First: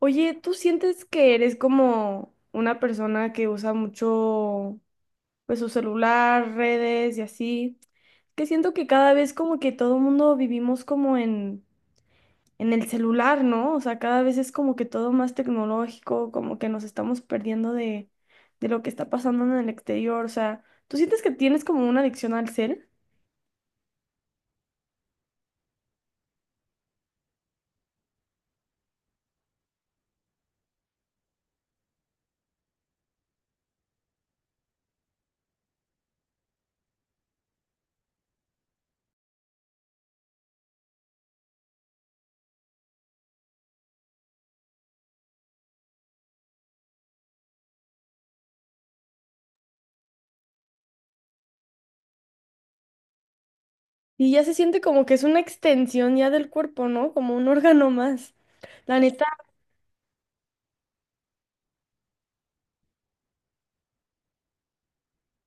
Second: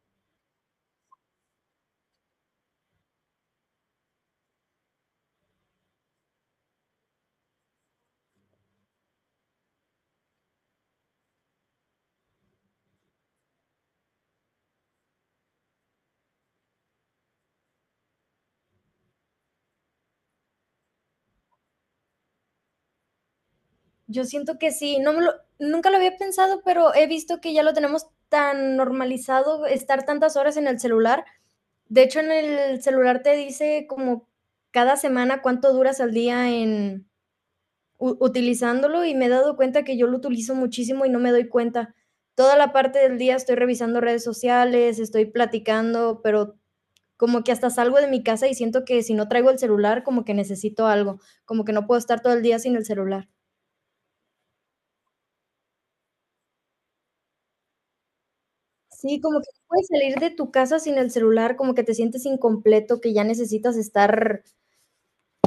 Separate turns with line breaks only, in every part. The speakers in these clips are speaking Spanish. Oye, ¿tú sientes que eres como una persona que usa mucho pues su celular, redes y así? Que siento que cada vez como que todo el mundo vivimos como en el celular, ¿no? O sea, cada vez es como que todo más tecnológico, como que nos estamos perdiendo de lo que está pasando en el exterior, o sea, ¿tú sientes que tienes como una adicción al cel?
Yo siento que sí, no me lo, nunca lo había pensado, pero he visto que ya lo tenemos tan normalizado estar tantas horas en el celular. De hecho, en el celular te dice como cada semana cuánto duras al día en utilizándolo y me he dado cuenta que yo lo utilizo muchísimo y no me doy cuenta. Toda la parte del día estoy revisando redes sociales, estoy platicando, pero como que hasta salgo de mi casa y siento que si no traigo el celular, como que necesito algo, como que no puedo estar todo el día sin el celular.
Y ya se siente como que es una extensión ya del cuerpo, ¿no? Como un órgano más. La
Sí,
neta.
como que no puedes salir de tu casa sin el celular, como que te sientes incompleto, que ya necesitas estar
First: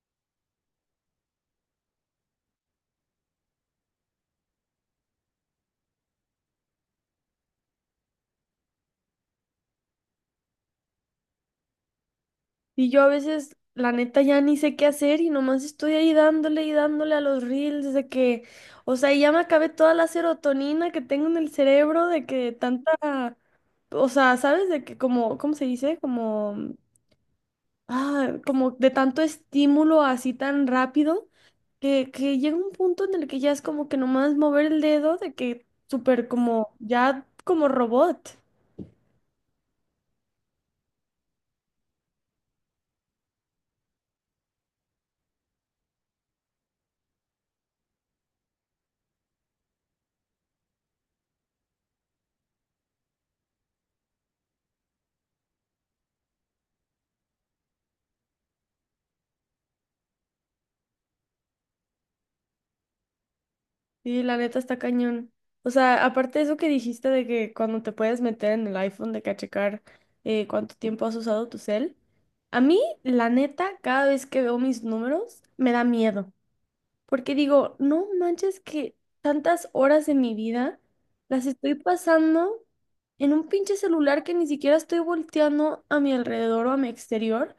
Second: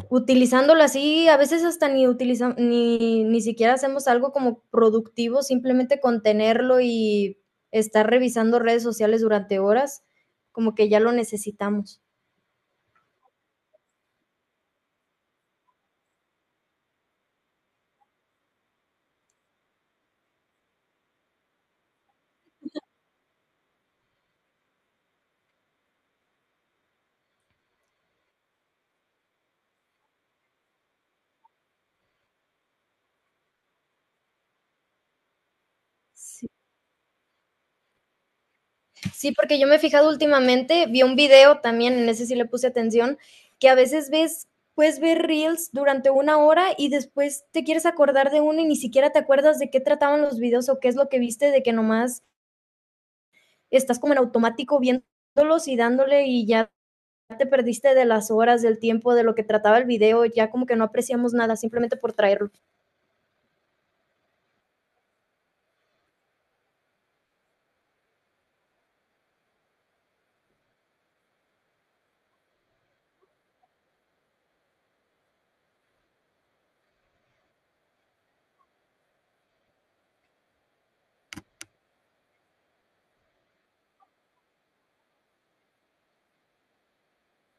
utilizándolo así, a veces hasta ni utiliza, ni, ni siquiera hacemos algo como productivo, simplemente con tenerlo y estar revisando redes sociales durante horas, como que ya lo necesitamos.
Y yo a veces, la neta, ya ni sé qué hacer y nomás estoy ahí dándole y dándole a los reels de que, o sea, ya me acabé toda la serotonina que tengo en el cerebro de que tanta, o sea, ¿sabes? De que como, ¿cómo se dice? Como, ah, como de tanto estímulo así tan rápido que llega un punto en el que ya es como que nomás mover el dedo de que súper
Sí.
como, ya como robot.
Sí, porque yo me he fijado últimamente, vi un video también, en ese sí le puse atención, que a veces ves, puedes ver reels durante una hora y después te quieres acordar de uno y ni siquiera te acuerdas de qué trataban los videos o qué es lo que viste, de que nomás estás como en automático viéndolos y dándole y ya te perdiste de las horas, del tiempo, de lo que trataba el video, ya como que no apreciamos nada simplemente por traerlo.
Y la neta está cañón. O sea, aparte de eso que dijiste de que cuando te puedes meter en el iPhone de que a checar, cuánto tiempo has usado tu cel, a mí, la neta, cada vez que veo mis números, me da miedo porque digo, no manches que tantas horas de mi vida las estoy pasando en un pinche celular que ni siquiera estoy volteando a mi alrededor o a mi exterior.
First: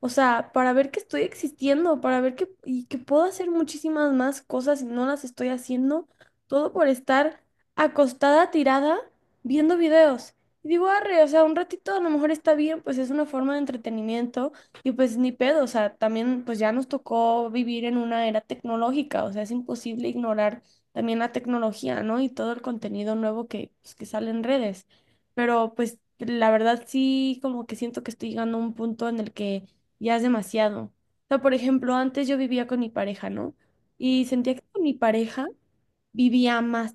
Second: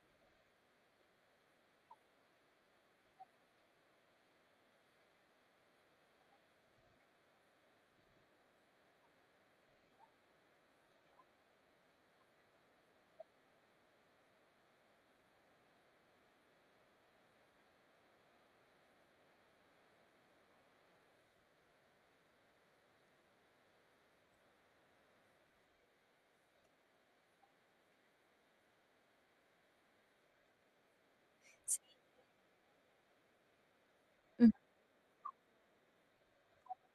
O sea, para ver que estoy existiendo, para ver que, y que puedo hacer muchísimas más cosas y no las estoy haciendo, todo por estar acostada, tirada, viendo videos. Y digo, arre, o sea, un ratito a lo mejor está bien, pues es una forma de entretenimiento y pues ni pedo, o sea, también pues ya nos tocó vivir en una era tecnológica, o sea, es imposible ignorar también la tecnología, ¿no? Y todo el contenido nuevo que, pues, que sale en redes. Pero pues la verdad sí, como que siento que estoy llegando a un punto en el que ya es demasiado. O sea, por
Sí,
ejemplo, antes yo vivía con mi pareja, ¿no? Y
hay
sentía que con mi pareja vivía más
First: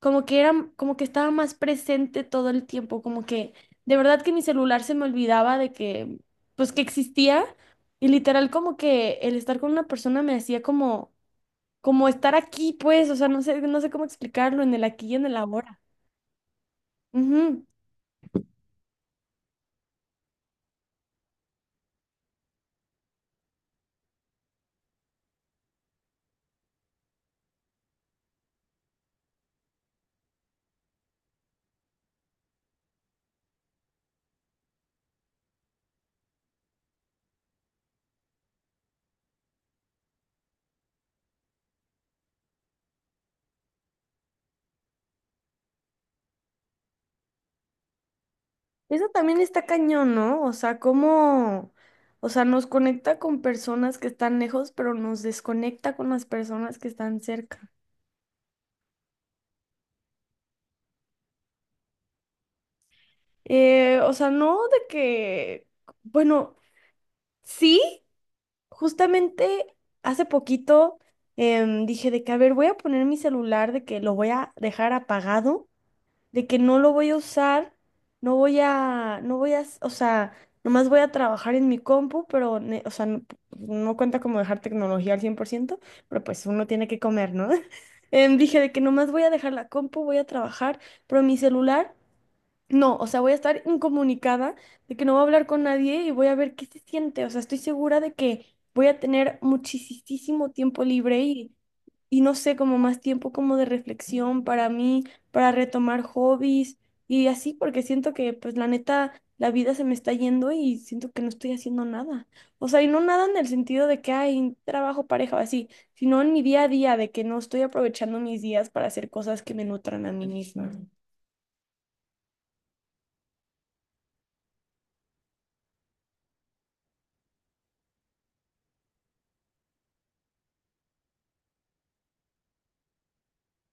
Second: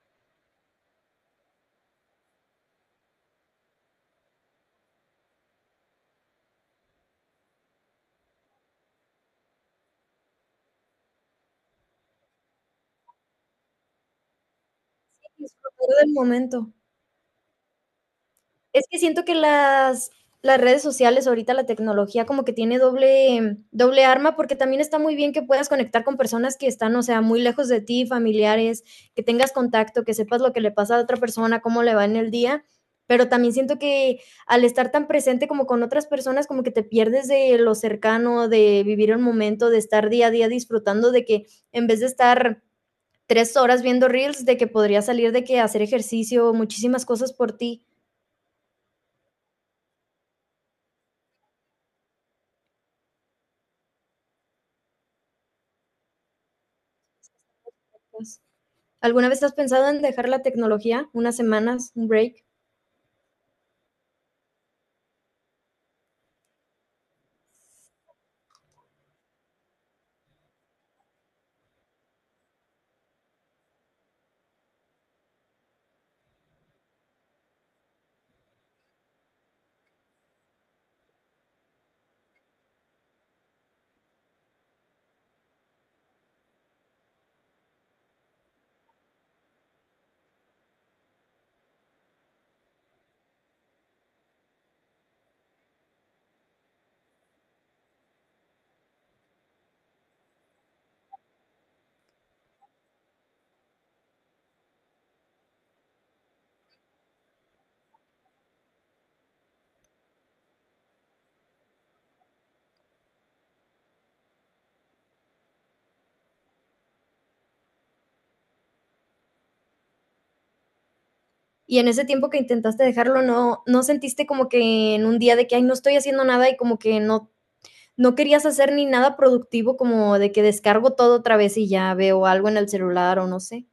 como que era, como que estaba más presente todo el tiempo, como que de verdad que mi celular se me olvidaba de que, pues que existía y literal como que el estar con una persona me hacía como, como estar aquí, pues, o sea, no sé, no sé cómo explicarlo en el aquí y en el ahora.
disfrutar del momento.
Ujú.
Es que siento que las redes sociales, ahorita la tecnología como que tiene doble, doble arma, porque también está muy bien que puedas conectar con personas que están, o sea, muy lejos de ti, familiares, que tengas contacto, que sepas lo que le pasa a otra persona, cómo le va en el día, pero también siento que al estar tan presente como con otras personas, como que te pierdes de lo cercano, de vivir el momento, de estar día a día disfrutando, de que en vez de estar 3 horas viendo reels, de que podría salir de que hacer ejercicio, muchísimas cosas por ti.
Eso también está cañón, ¿no? O sea, cómo, o sea, nos conecta con personas que están lejos, pero nos desconecta con las personas que están cerca.
Pues. ¿Alguna vez has pensado en dejar la tecnología unas semanas, un break?
O sea, no de que, bueno. Sí, justamente hace poquito, dije de que, a ver, voy a poner mi celular, de que lo voy a dejar apagado, de que no lo voy a usar, no voy a, no voy a, o sea, nomás voy a trabajar en mi compu, pero, o sea, no, no cuenta como dejar tecnología al 100%, pero pues uno tiene que comer, ¿no? Dije de que nomás voy a dejar la compu, voy a trabajar, pero mi celular... No, o sea, voy a estar incomunicada de que no voy a hablar con nadie y voy a ver qué se siente. O sea, estoy segura de que voy a tener muchísimo tiempo libre y no sé, como más tiempo como de reflexión para mí, para retomar hobbies y así, porque siento que pues la neta, la vida se me está yendo y siento que no estoy haciendo nada. O sea, y no nada en el sentido de que hay trabajo, pareja o así, sino en mi día a día, de que no estoy aprovechando mis días para hacer cosas que me nutran a mí misma.
Y en ese tiempo que intentaste dejarlo, ¿no, no sentiste como que en un día de que, ay, no estoy haciendo nada y como que no, no querías hacer ni nada productivo, como de que descargo todo otra vez y ya veo algo en el celular o no sé?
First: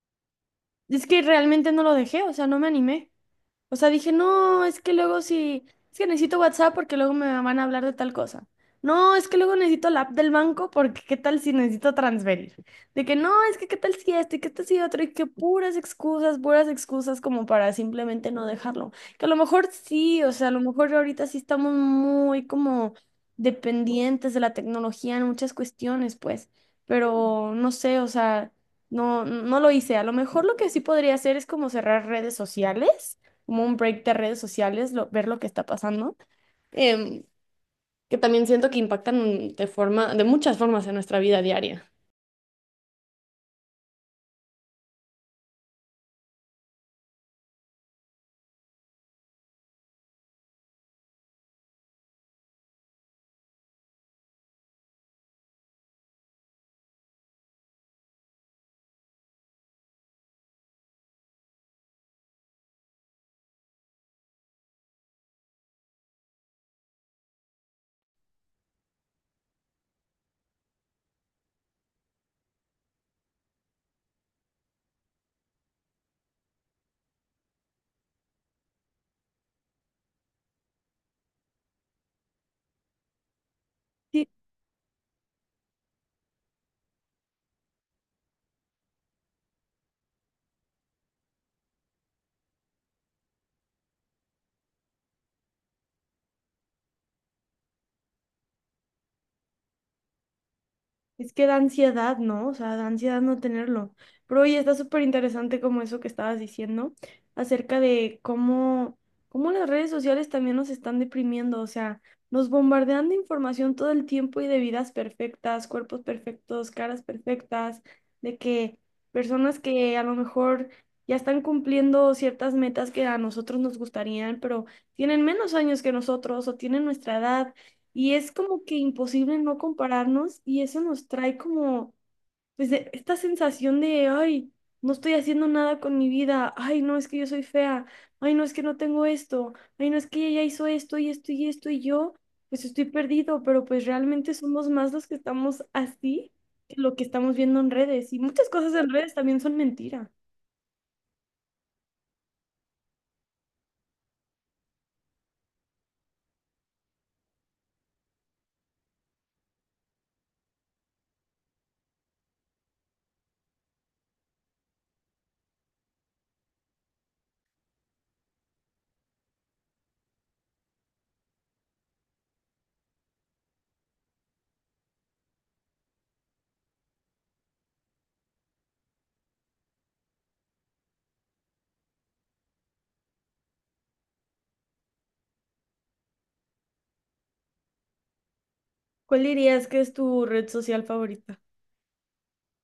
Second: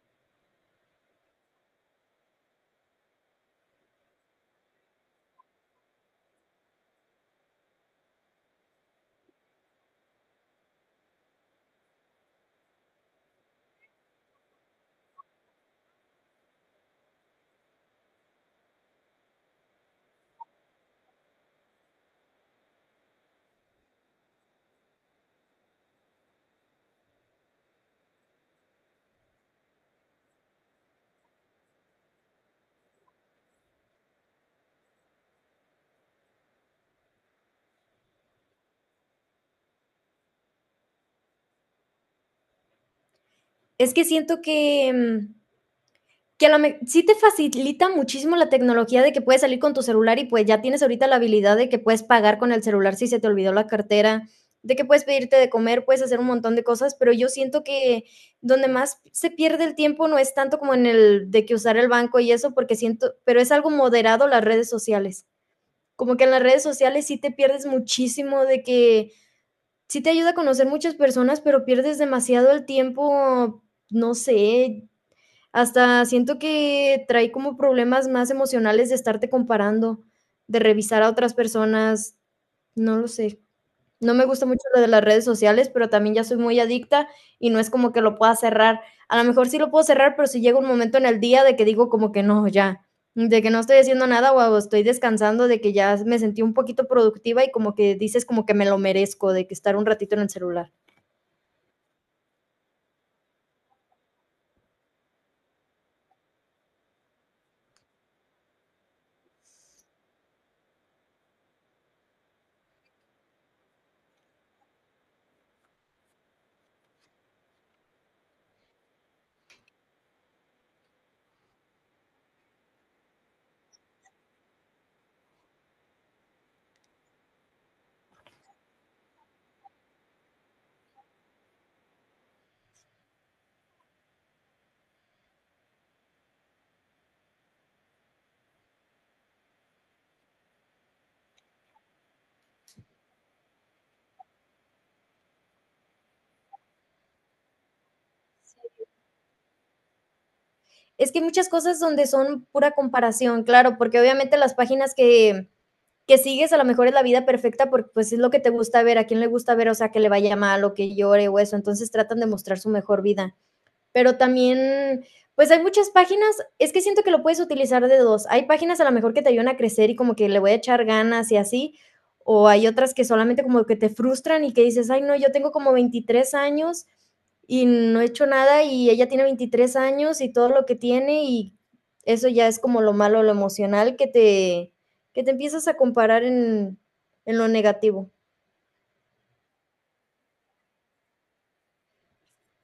Es que realmente no lo dejé, o sea, no me animé. O sea, dije, no, es que luego sí, es que necesito WhatsApp porque luego me van a hablar de tal cosa. No, es que luego necesito la app del banco porque qué tal si necesito transferir. De que no, es que qué tal si esto y qué tal si otro y que puras excusas como para simplemente no dejarlo. Que a lo mejor sí, o sea, a lo mejor ahorita sí estamos muy como dependientes de la tecnología en muchas cuestiones, pues, pero no sé, o sea, no, no lo hice. A lo mejor lo que sí podría hacer es como cerrar redes sociales, como un break de redes sociales, ver lo que está pasando, em, que también siento que impactan de forma, de muchas formas en nuestra vida diaria.
Es que siento que que a la me sí te facilita muchísimo la tecnología de que puedes salir con tu celular y, pues, ya tienes ahorita la habilidad de que puedes pagar con el celular si se te olvidó la cartera, de que puedes pedirte de comer, puedes hacer un montón de cosas, pero yo siento que donde más se pierde el tiempo no es tanto como en el de que usar el banco y eso, porque siento, pero es algo moderado las redes sociales. Como que en las redes sociales sí te pierdes muchísimo de que sí te ayuda a conocer muchas personas, pero pierdes demasiado el tiempo, no sé, hasta siento que trae como problemas más emocionales de estarte comparando, de revisar a otras personas, no lo sé. No me
Sí,
gusta mucho lo de las redes sociales, pero también ya soy muy adicta y no es como que lo pueda cerrar. A lo mejor sí lo puedo cerrar, pero si llega un momento en el día de que digo como que no, ya, de que no estoy haciendo nada o estoy descansando, de que ya me sentí un poquito productiva y como que dices como que me lo merezco, de que estar un ratito en el celular.
es que da ansiedad, ¿no? O sea, da ansiedad no tenerlo. Pero oye, está súper interesante como eso que estabas diciendo acerca de cómo, cómo las redes sociales también nos están deprimiendo. O sea, nos bombardean de información todo el tiempo y de vidas perfectas, cuerpos perfectos, caras perfectas, de que personas que a lo mejor ya están cumpliendo ciertas metas que a nosotros nos gustarían, pero tienen menos años que nosotros o tienen nuestra edad y es como que imposible no compararnos y eso nos trae como, pues, esta sensación de, ay, no estoy haciendo nada con mi vida, ay, no, es que yo soy fea, ay, no, es que no tengo esto, ay, no, es que ella hizo esto y esto y esto y yo, pues estoy perdido, pero pues realmente somos más los que estamos así que lo que estamos viendo en redes. Y muchas cosas en redes también son mentira.
Es que hay muchas cosas donde son pura comparación, claro, porque obviamente las páginas que sigues a lo mejor es la vida perfecta porque pues es lo que te gusta ver, a quién le gusta ver, o sea, que le vaya mal o que llore o eso, entonces tratan de mostrar su mejor vida, pero también, pues hay muchas páginas, es que siento que lo puedes utilizar de dos. Hay páginas a lo mejor que te ayudan a crecer y como que le voy a echar ganas y así, o hay otras que solamente como que te frustran y que dices, ay, no, yo tengo como 23 años y no he hecho nada y ella tiene 23 años y todo lo que tiene y eso ya es como lo malo, lo emocional que te empiezas a comparar en lo negativo.
¿Cuál dirías que es tu red social favorita?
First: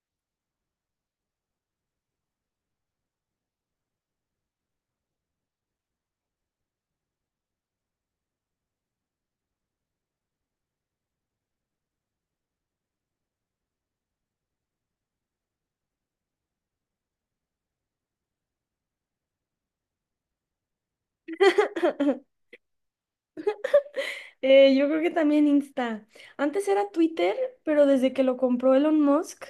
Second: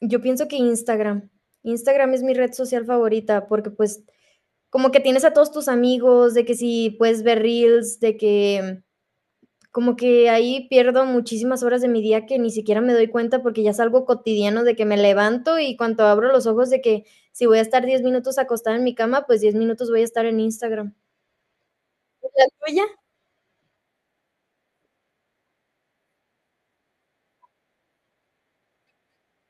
Yo pienso que Instagram, Instagram es mi red social favorita porque pues como que tienes a todos tus amigos, de que si puedes ver reels, de que como que ahí pierdo muchísimas horas de mi día que ni siquiera me doy cuenta porque ya es algo cotidiano de que me levanto y cuando abro los ojos de que si voy a estar 10 minutos acostada en mi cama, pues 10 minutos voy a estar en Instagram. ¿La tuya?
Yo creo que también Insta. Antes era Twitter, pero desde que lo compró Elon Musk,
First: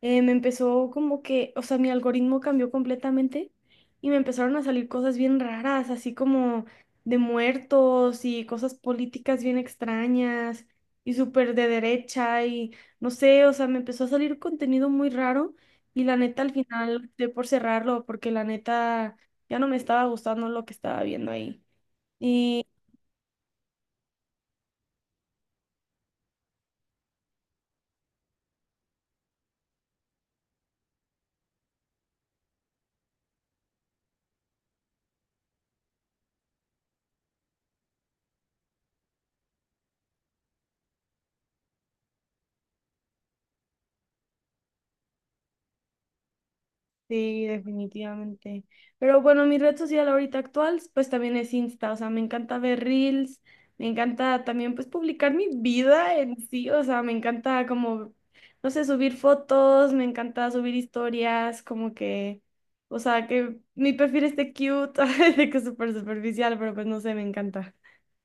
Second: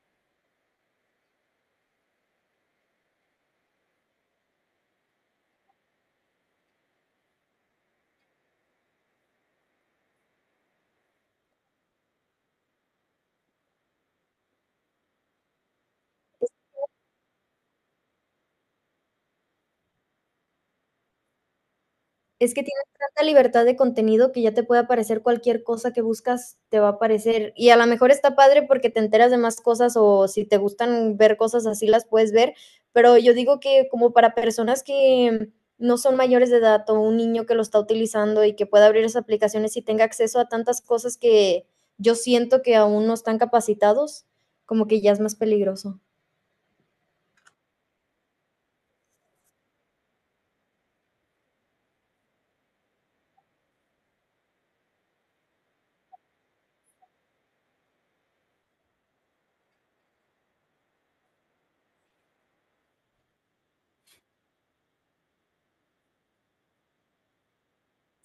me empezó como que, o sea, mi algoritmo cambió completamente y me empezaron a salir cosas bien raras, así como de muertos y cosas políticas bien extrañas y súper de derecha y no sé, o sea, me empezó a salir contenido muy raro y la neta al final de por cerrarlo porque la neta ya no me estaba gustando lo que estaba viendo ahí.
Es que tienes tanta libertad de contenido que ya te puede aparecer cualquier cosa que buscas, te va a aparecer. Y a lo mejor está padre porque te enteras de más cosas o si te gustan ver cosas así las puedes ver, pero yo digo que como para personas que no son mayores de edad o un niño que lo está utilizando y que pueda abrir esas aplicaciones y tenga acceso a tantas cosas que yo siento que aún no están capacitados, como que ya es más peligroso.
Sí, definitivamente. Pero bueno, mi red social ahorita actual, pues también es Insta, o sea, me encanta ver reels, me encanta también pues publicar mi vida en sí, o sea, me encanta como, no sé, subir fotos, me encanta subir historias, como que, o sea, que mi perfil esté cute, de que es súper superficial, pero pues no sé, me encanta.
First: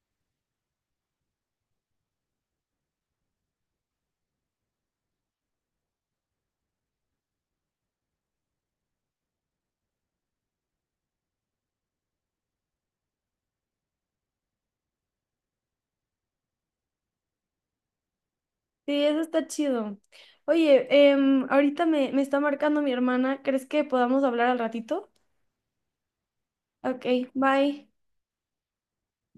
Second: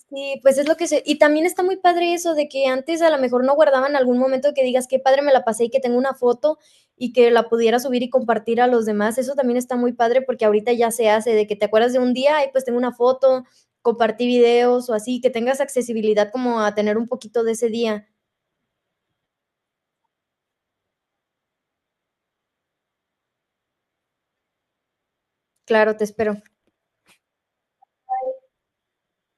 Sí, pues es lo que se. Y también está muy padre eso de que antes a lo mejor no guardaban algún momento que digas qué padre me la pasé y que tengo una foto y que la pudiera subir y compartir a los demás. Eso también está muy padre porque ahorita ya se hace de que te acuerdas de un día y pues tengo una foto, compartí videos o así, que tengas accesibilidad como a tener un poquito de ese día.
Sí, eso está chido. Oye, ahorita me, me está marcando mi hermana, ¿crees que podamos hablar al ratito?
Claro, te espero.
Ok, bye.